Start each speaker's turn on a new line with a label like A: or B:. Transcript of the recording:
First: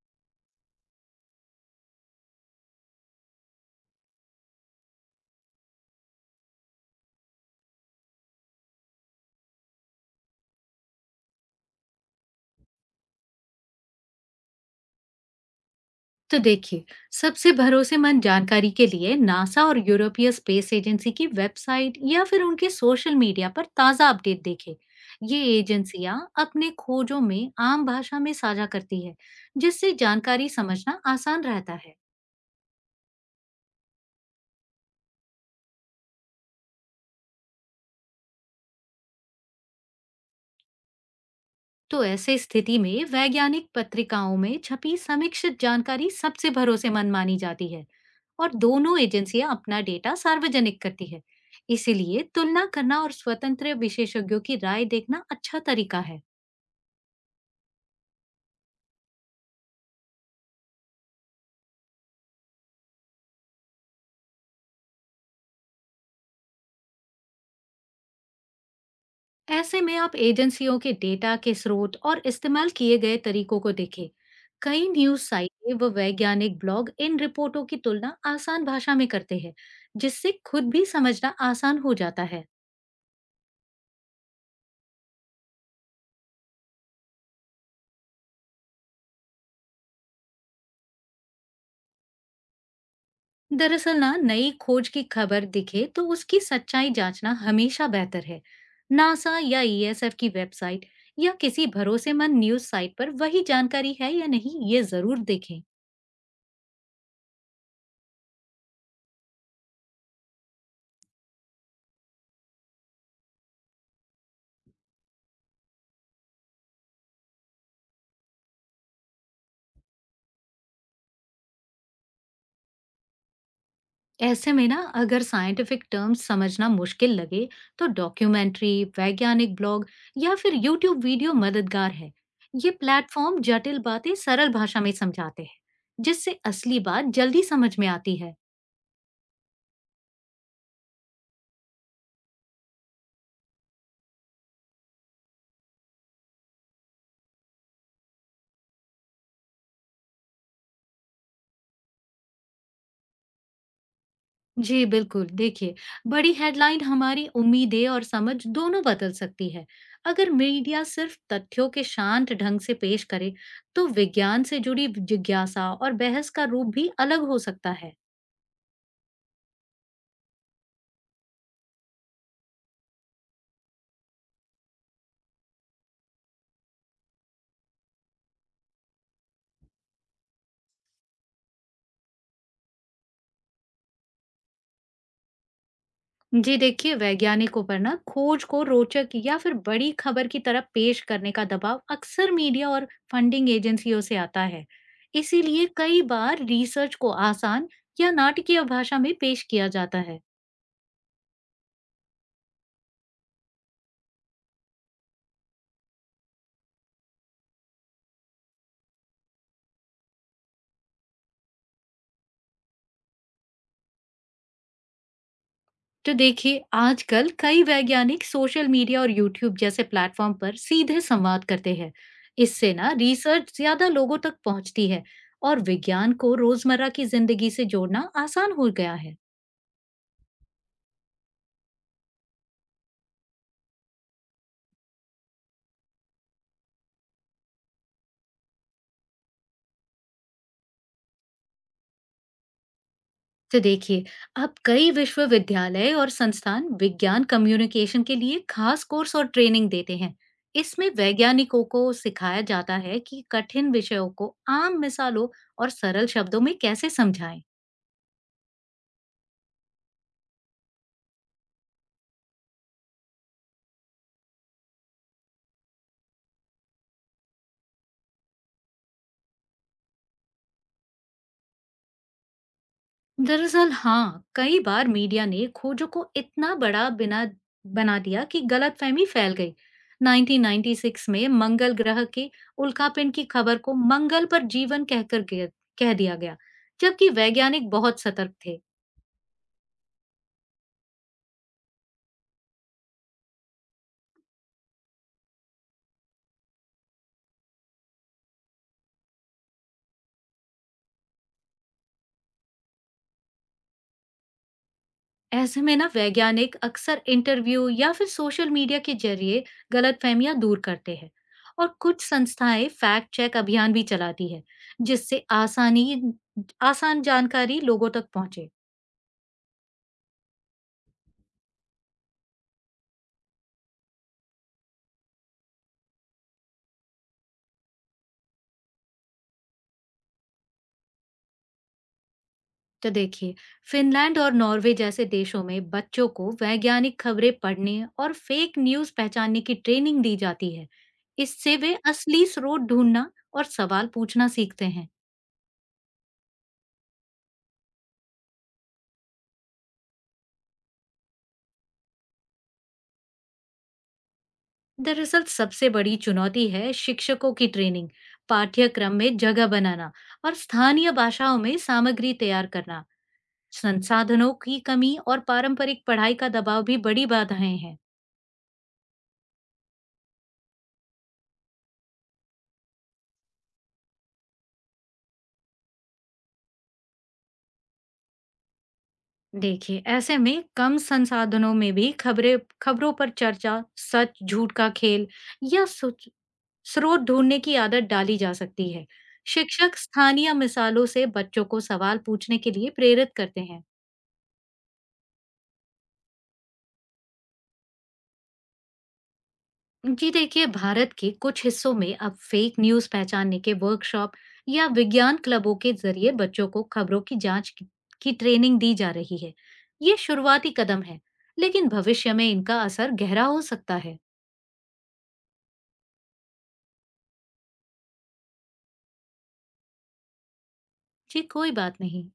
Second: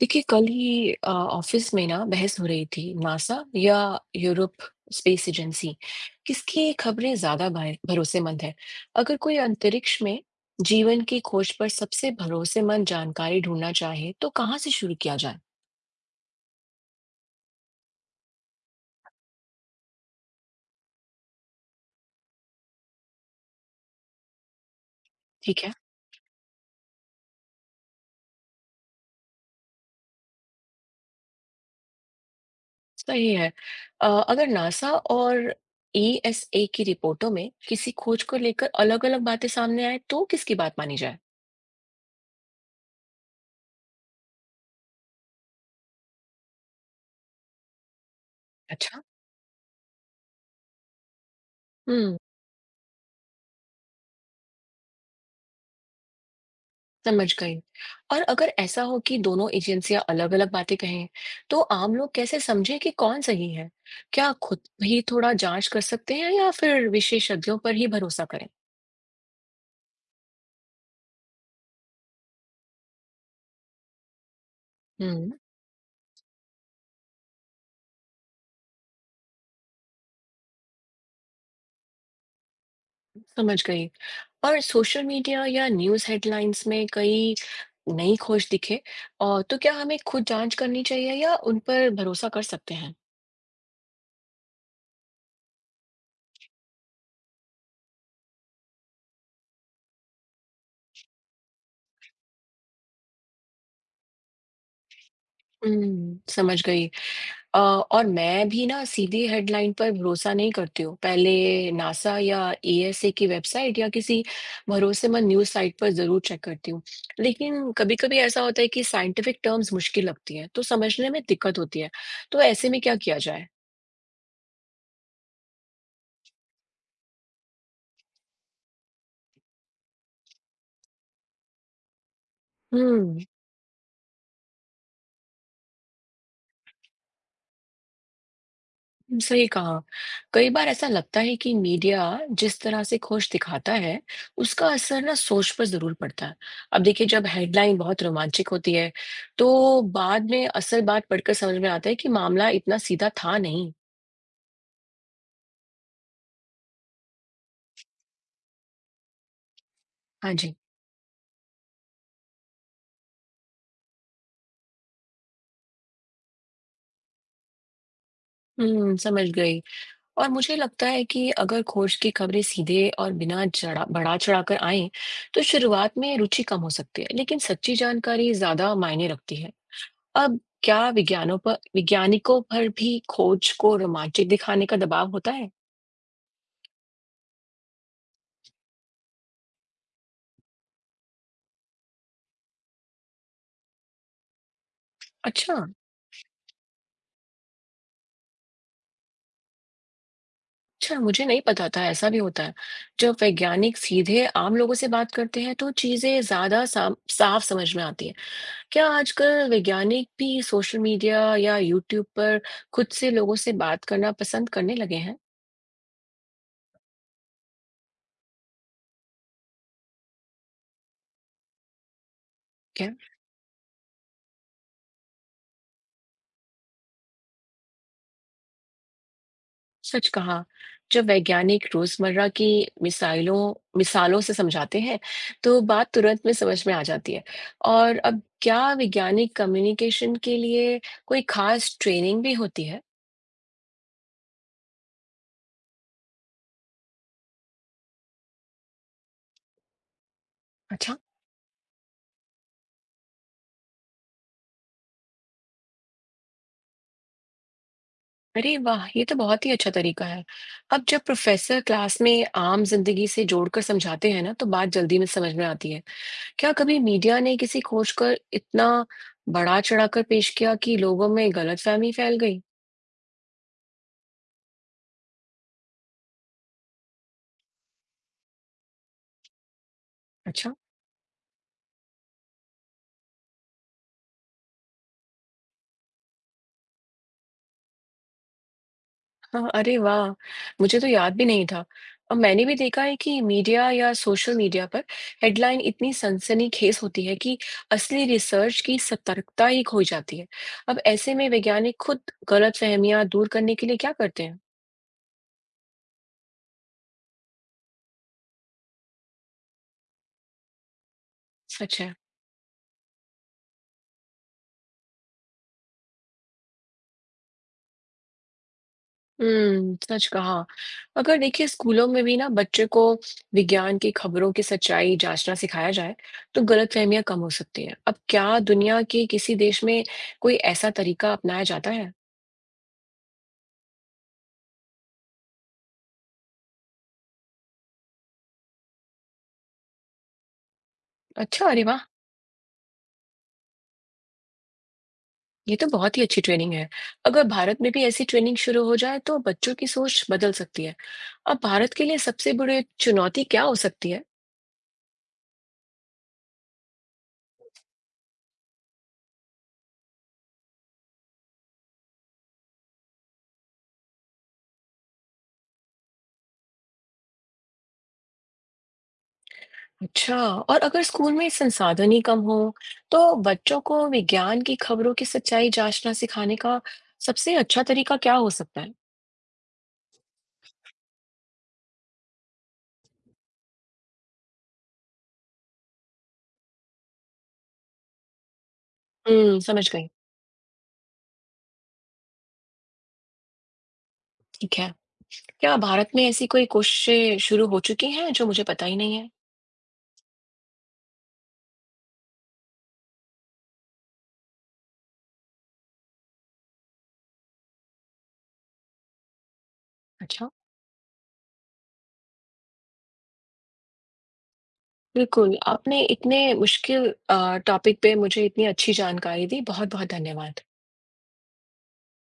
A: देखिए कल ही ऑफिस में ना बहस हो रही थी। नासा या यूरोप स्पेस एजेंसी किसकी खबरें ज्यादा भरोसेमंद है। अगर कोई अंतरिक्ष में जीवन की खोज पर सबसे भरोसेमंद जानकारी ढूंढना चाहे तो कहाँ से शुरू किया जाए।
B: तो देखिए, सबसे भरोसेमंद जानकारी के लिए नासा और यूरोपीय स्पेस एजेंसी की वेबसाइट या फिर उनके सोशल मीडिया पर ताज़ा अपडेट देखें। ये
A: ठीक है।
B: एजेंसियां अपने खोजों में आम भाषा में साझा करती है, जिससे जानकारी समझना आसान रहता है।
A: सही है। अगर नासा और ईएसए की रिपोर्टों में किसी खोज को लेकर अलग-अलग बातें सामने आए तो किसकी बात मानी जाए।
B: तो ऐसे स्थिति में वैज्ञानिक पत्रिकाओं में छपी समीक्षित जानकारी सबसे भरोसेमंद मानी जाती है, और दोनों
A: अच्छा।
B: एजेंसियां अपना डेटा सार्वजनिक करती है।
A: हम्म।
B: इसीलिए तुलना करना और स्वतंत्र विशेषज्ञों की राय देखना अच्छा तरीका है।
A: समझ गई। और अगर ऐसा हो कि दोनों एजेंसियां अलग-अलग बातें कहें, तो आम लोग कैसे समझे कि कौन सही है? क्या खुद भी थोड़ा जांच कर सकते हैं या फिर विशेषज्ञों पर ही भरोसा करें?
B: ऐसे में आप एजेंसियों के डेटा के स्रोत और इस्तेमाल किए गए तरीकों को देखें। कई न्यूज
A: हम्म,
B: साइटें व वैज्ञानिक ब्लॉग इन रिपोर्टों की तुलना आसान भाषा में करते हैं, जिससे खुद भी समझना आसान हो जाता है।
A: समझ गई। और सोशल मीडिया या न्यूज़ हेडलाइंस में कई नई खोज दिखे, और तो क्या हमें खुद जांच करनी चाहिए या उन पर भरोसा कर सकते हैं?
B: दरअसल ना, नई खोज की खबर दिखे तो उसकी सच्चाई जांचना हमेशा बेहतर है। नासा या ईएसएफ की वेबसाइट या किसी भरोसेमंद न्यूज साइट पर वही जानकारी है या नहीं, ये जरूर देखें।
A: समझ गई। और मैं भी ना सीधी हेडलाइन पर भरोसा नहीं करती हूँ। पहले नासा या एएसए की वेबसाइट या किसी भरोसेमंद न्यूज़ साइट पर ज़रूर चेक करती हूँ। लेकिन कभी-कभी ऐसा होता है कि साइंटिफिक टर्म्स मुश्किल लगती हैं, तो समझने में दिक्कत होती है। तो ऐसे में क्या किया जाए?
B: ऐसे में ना, अगर साइंटिफिक टर्म्स समझना मुश्किल लगे तो डॉक्यूमेंट्री, वैज्ञानिक ब्लॉग या फिर यूट्यूब वीडियो मददगार है। ये
A: हम्म।
B: प्लेटफॉर्म जटिल बातें सरल भाषा में समझाते हैं, जिससे असली बात जल्दी समझ में आती है।
A: सही कहा। कई बार ऐसा लगता है कि मीडिया जिस तरह से खोज दिखाता है उसका असर ना सोच पर जरूर पड़ता है। अब देखिए जब हेडलाइन बहुत रोमांचक होती है तो बाद में असल बात पढ़कर समझ में आता है कि मामला इतना सीधा था नहीं।
B: जी, बिल्कुल। देखिए, बड़ी हेडलाइन हमारी उम्मीदें और समझ दोनों बदल सकती है। अगर
A: हाँ जी।
B: मीडिया सिर्फ तथ्यों के शांत ढंग से पेश करे, तो विज्ञान से जुड़ी जिज्ञासा और बहस का रूप भी अलग हो सकता है।
A: हम्म। समझ गई। और मुझे लगता है कि अगर खोज की खबरें सीधे और बिना चढ़ा बढ़ा चढ़ाकर आए तो शुरुआत में रुचि कम हो सकती है लेकिन सच्ची जानकारी ज्यादा मायने रखती है। अब क्या विज्ञानों पर वैज्ञानिकों पर भी खोज को रोमांचक दिखाने का दबाव होता है?
B: जी देखिए, वैज्ञानिकों पर ना खोज को रोचक या फिर बड़ी खबर की तरह पेश करने का दबाव अक्सर मीडिया और फंडिंग एजेंसियों से आता है।
A: अच्छा।
B: इसीलिए कई बार रिसर्च को आसान या नाटकीय भाषा में पेश किया जाता है।
A: अच्छा, मुझे नहीं पता था ऐसा भी होता है। जब वैज्ञानिक सीधे आम लोगों से बात करते हैं तो चीजें ज्यादा साफ समझ में आती हैं। क्या आजकल वैज्ञानिक भी सोशल मीडिया या यूट्यूब पर खुद से लोगों से बात करना पसंद करने लगे हैं?
B: तो देखिए, आजकल कई वैज्ञानिक सोशल मीडिया और यूट्यूब जैसे प्लेटफॉर्म पर सीधे संवाद करते हैं। इससे
A: क्या।
B: ना, रिसर्च ज्यादा लोगों तक पहुंचती है और विज्ञान को रोजमर्रा की जिंदगी से जोड़ना आसान हो गया है।
A: सच कहा। जब वैज्ञानिक रोज़मर्रा की मिसाइलों मिसालों से समझाते हैं, तो बात तुरंत में समझ में आ जाती है। और अब क्या वैज्ञानिक कम्युनिकेशन के लिए कोई ख़ास ट्रेनिंग भी होती है?
B: तो देखिए, अब कई विश्वविद्यालय और संस्थान विज्ञान कम्युनिकेशन के लिए खास कोर्स और ट्रेनिंग देते हैं। इसमें
A: अच्छा,
B: वैज्ञानिकों को सिखाया जाता है कि कठिन विषयों को आम मिसालों और सरल शब्दों में कैसे समझाएं।
A: अरे वाह! ये तो बहुत ही अच्छा तरीका है। अब जब प्रोफ़ेसर क्लास में आम ज़िंदगी से जोड़कर समझाते हैं ना, तो बात जल्दी में समझ में आती है। क्या कभी मीडिया ने किसी खोज को इतना बढ़ा-चढ़ाकर पेश किया कि लोगों में गलतफ़हमी फैल गई?
B: दरअसल हाँ, कई बार मीडिया ने खोजों को इतना बड़ा बिना बना दिया कि गलतफहमी फैल गई।
A: अच्छा।
B: 1996 में मंगल ग्रह के उल्कापिंड की खबर को मंगल पर जीवन कहकर कह दिया गया, जबकि वैज्ञानिक बहुत सतर्क थे।
A: हाँ, अरे वाह! मुझे तो याद भी नहीं था। और मैंने भी देखा है कि मीडिया या सोशल मीडिया पर हेडलाइन इतनी सनसनीखेज होती है कि असली रिसर्च की सतर्कता ही खो जाती है। अब ऐसे में वैज्ञानिक खुद गलतफहमियां दूर करने के लिए क्या करते हैं?
B: ऐसे में ना, वैज्ञानिक अक्सर इंटरव्यू या फिर सोशल मीडिया के जरिए गलतफहमियां दूर करते हैं। और
A: सच है।
B: कुछ संस्थाएं फैक्ट चेक अभियान भी चलाती है, जिससे आसान जानकारी लोगों तक पहुंचे।
A: सच कहा। अगर देखिए स्कूलों में भी ना बच्चे को विज्ञान की खबरों की सच्चाई जांचना सिखाया जाए, तो गलतफहमियां कम हो सकती हैं। अब क्या दुनिया के किसी देश में कोई ऐसा तरीका अपनाया जाता है?
B: तो देखिए, फिनलैंड और नॉर्वे जैसे देशों में बच्चों को वैज्ञानिक खबरें पढ़ने और फेक न्यूज पहचानने की ट्रेनिंग दी जाती है।
A: अच्छा,
B: इससे
A: अरे
B: वे
A: वाह!
B: असली स्रोत ढूंढना और सवाल पूछना सीखते हैं।
A: ये तो बहुत ही अच्छी ट्रेनिंग है। अगर भारत में भी ऐसी ट्रेनिंग शुरू हो जाए तो बच्चों की सोच बदल सकती है। अब भारत के लिए सबसे बड़ी चुनौती क्या हो सकती है?
B: दरअसल सबसे बड़ी चुनौती है शिक्षकों की ट्रेनिंग, पाठ्यक्रम में जगह बनाना और स्थानीय भाषाओं में सामग्री तैयार करना। संसाधनों की कमी और पारंपरिक पढ़ाई का दबाव भी बड़ी बाधाएं हैं।
A: अच्छा। और अगर स्कूल में संसाधन ही कम हो तो बच्चों को विज्ञान की खबरों की सच्चाई जांचना सिखाने का सबसे अच्छा तरीका क्या हो सकता है।
B: देखिए, ऐसे में कम संसाधनों में भी खबरें खबरों पर चर्चा, सच झूठ का खेल या स्रोत ढूंढने की आदत डाली जा सकती है।
A: हम्म। समझ
B: शिक्षक
A: गई।
B: स्थानीय मिसालों से बच्चों को सवाल पूछने के लिए प्रेरित करते हैं।
A: ठीक है। क्या भारत में ऐसी कोई कोशिशें शुरू हो चुकी हैं जो मुझे पता ही नहीं है।
B: जी देखिए, भारत के कुछ हिस्सों में अब फेक न्यूज पहचानने के वर्कशॉप या विज्ञान क्लबों के जरिए बच्चों को खबरों की जांच की ट्रेनिंग दी जा रही है। ये
A: अच्छा।
B: शुरुआती कदम है, लेकिन भविष्य में इनका असर गहरा हो सकता है।
A: बिल्कुल आपने इतने मुश्किल टॉपिक पे मुझे इतनी अच्छी जानकारी दी। बहुत बहुत धन्यवाद।
B: जी, कोई बात नहीं।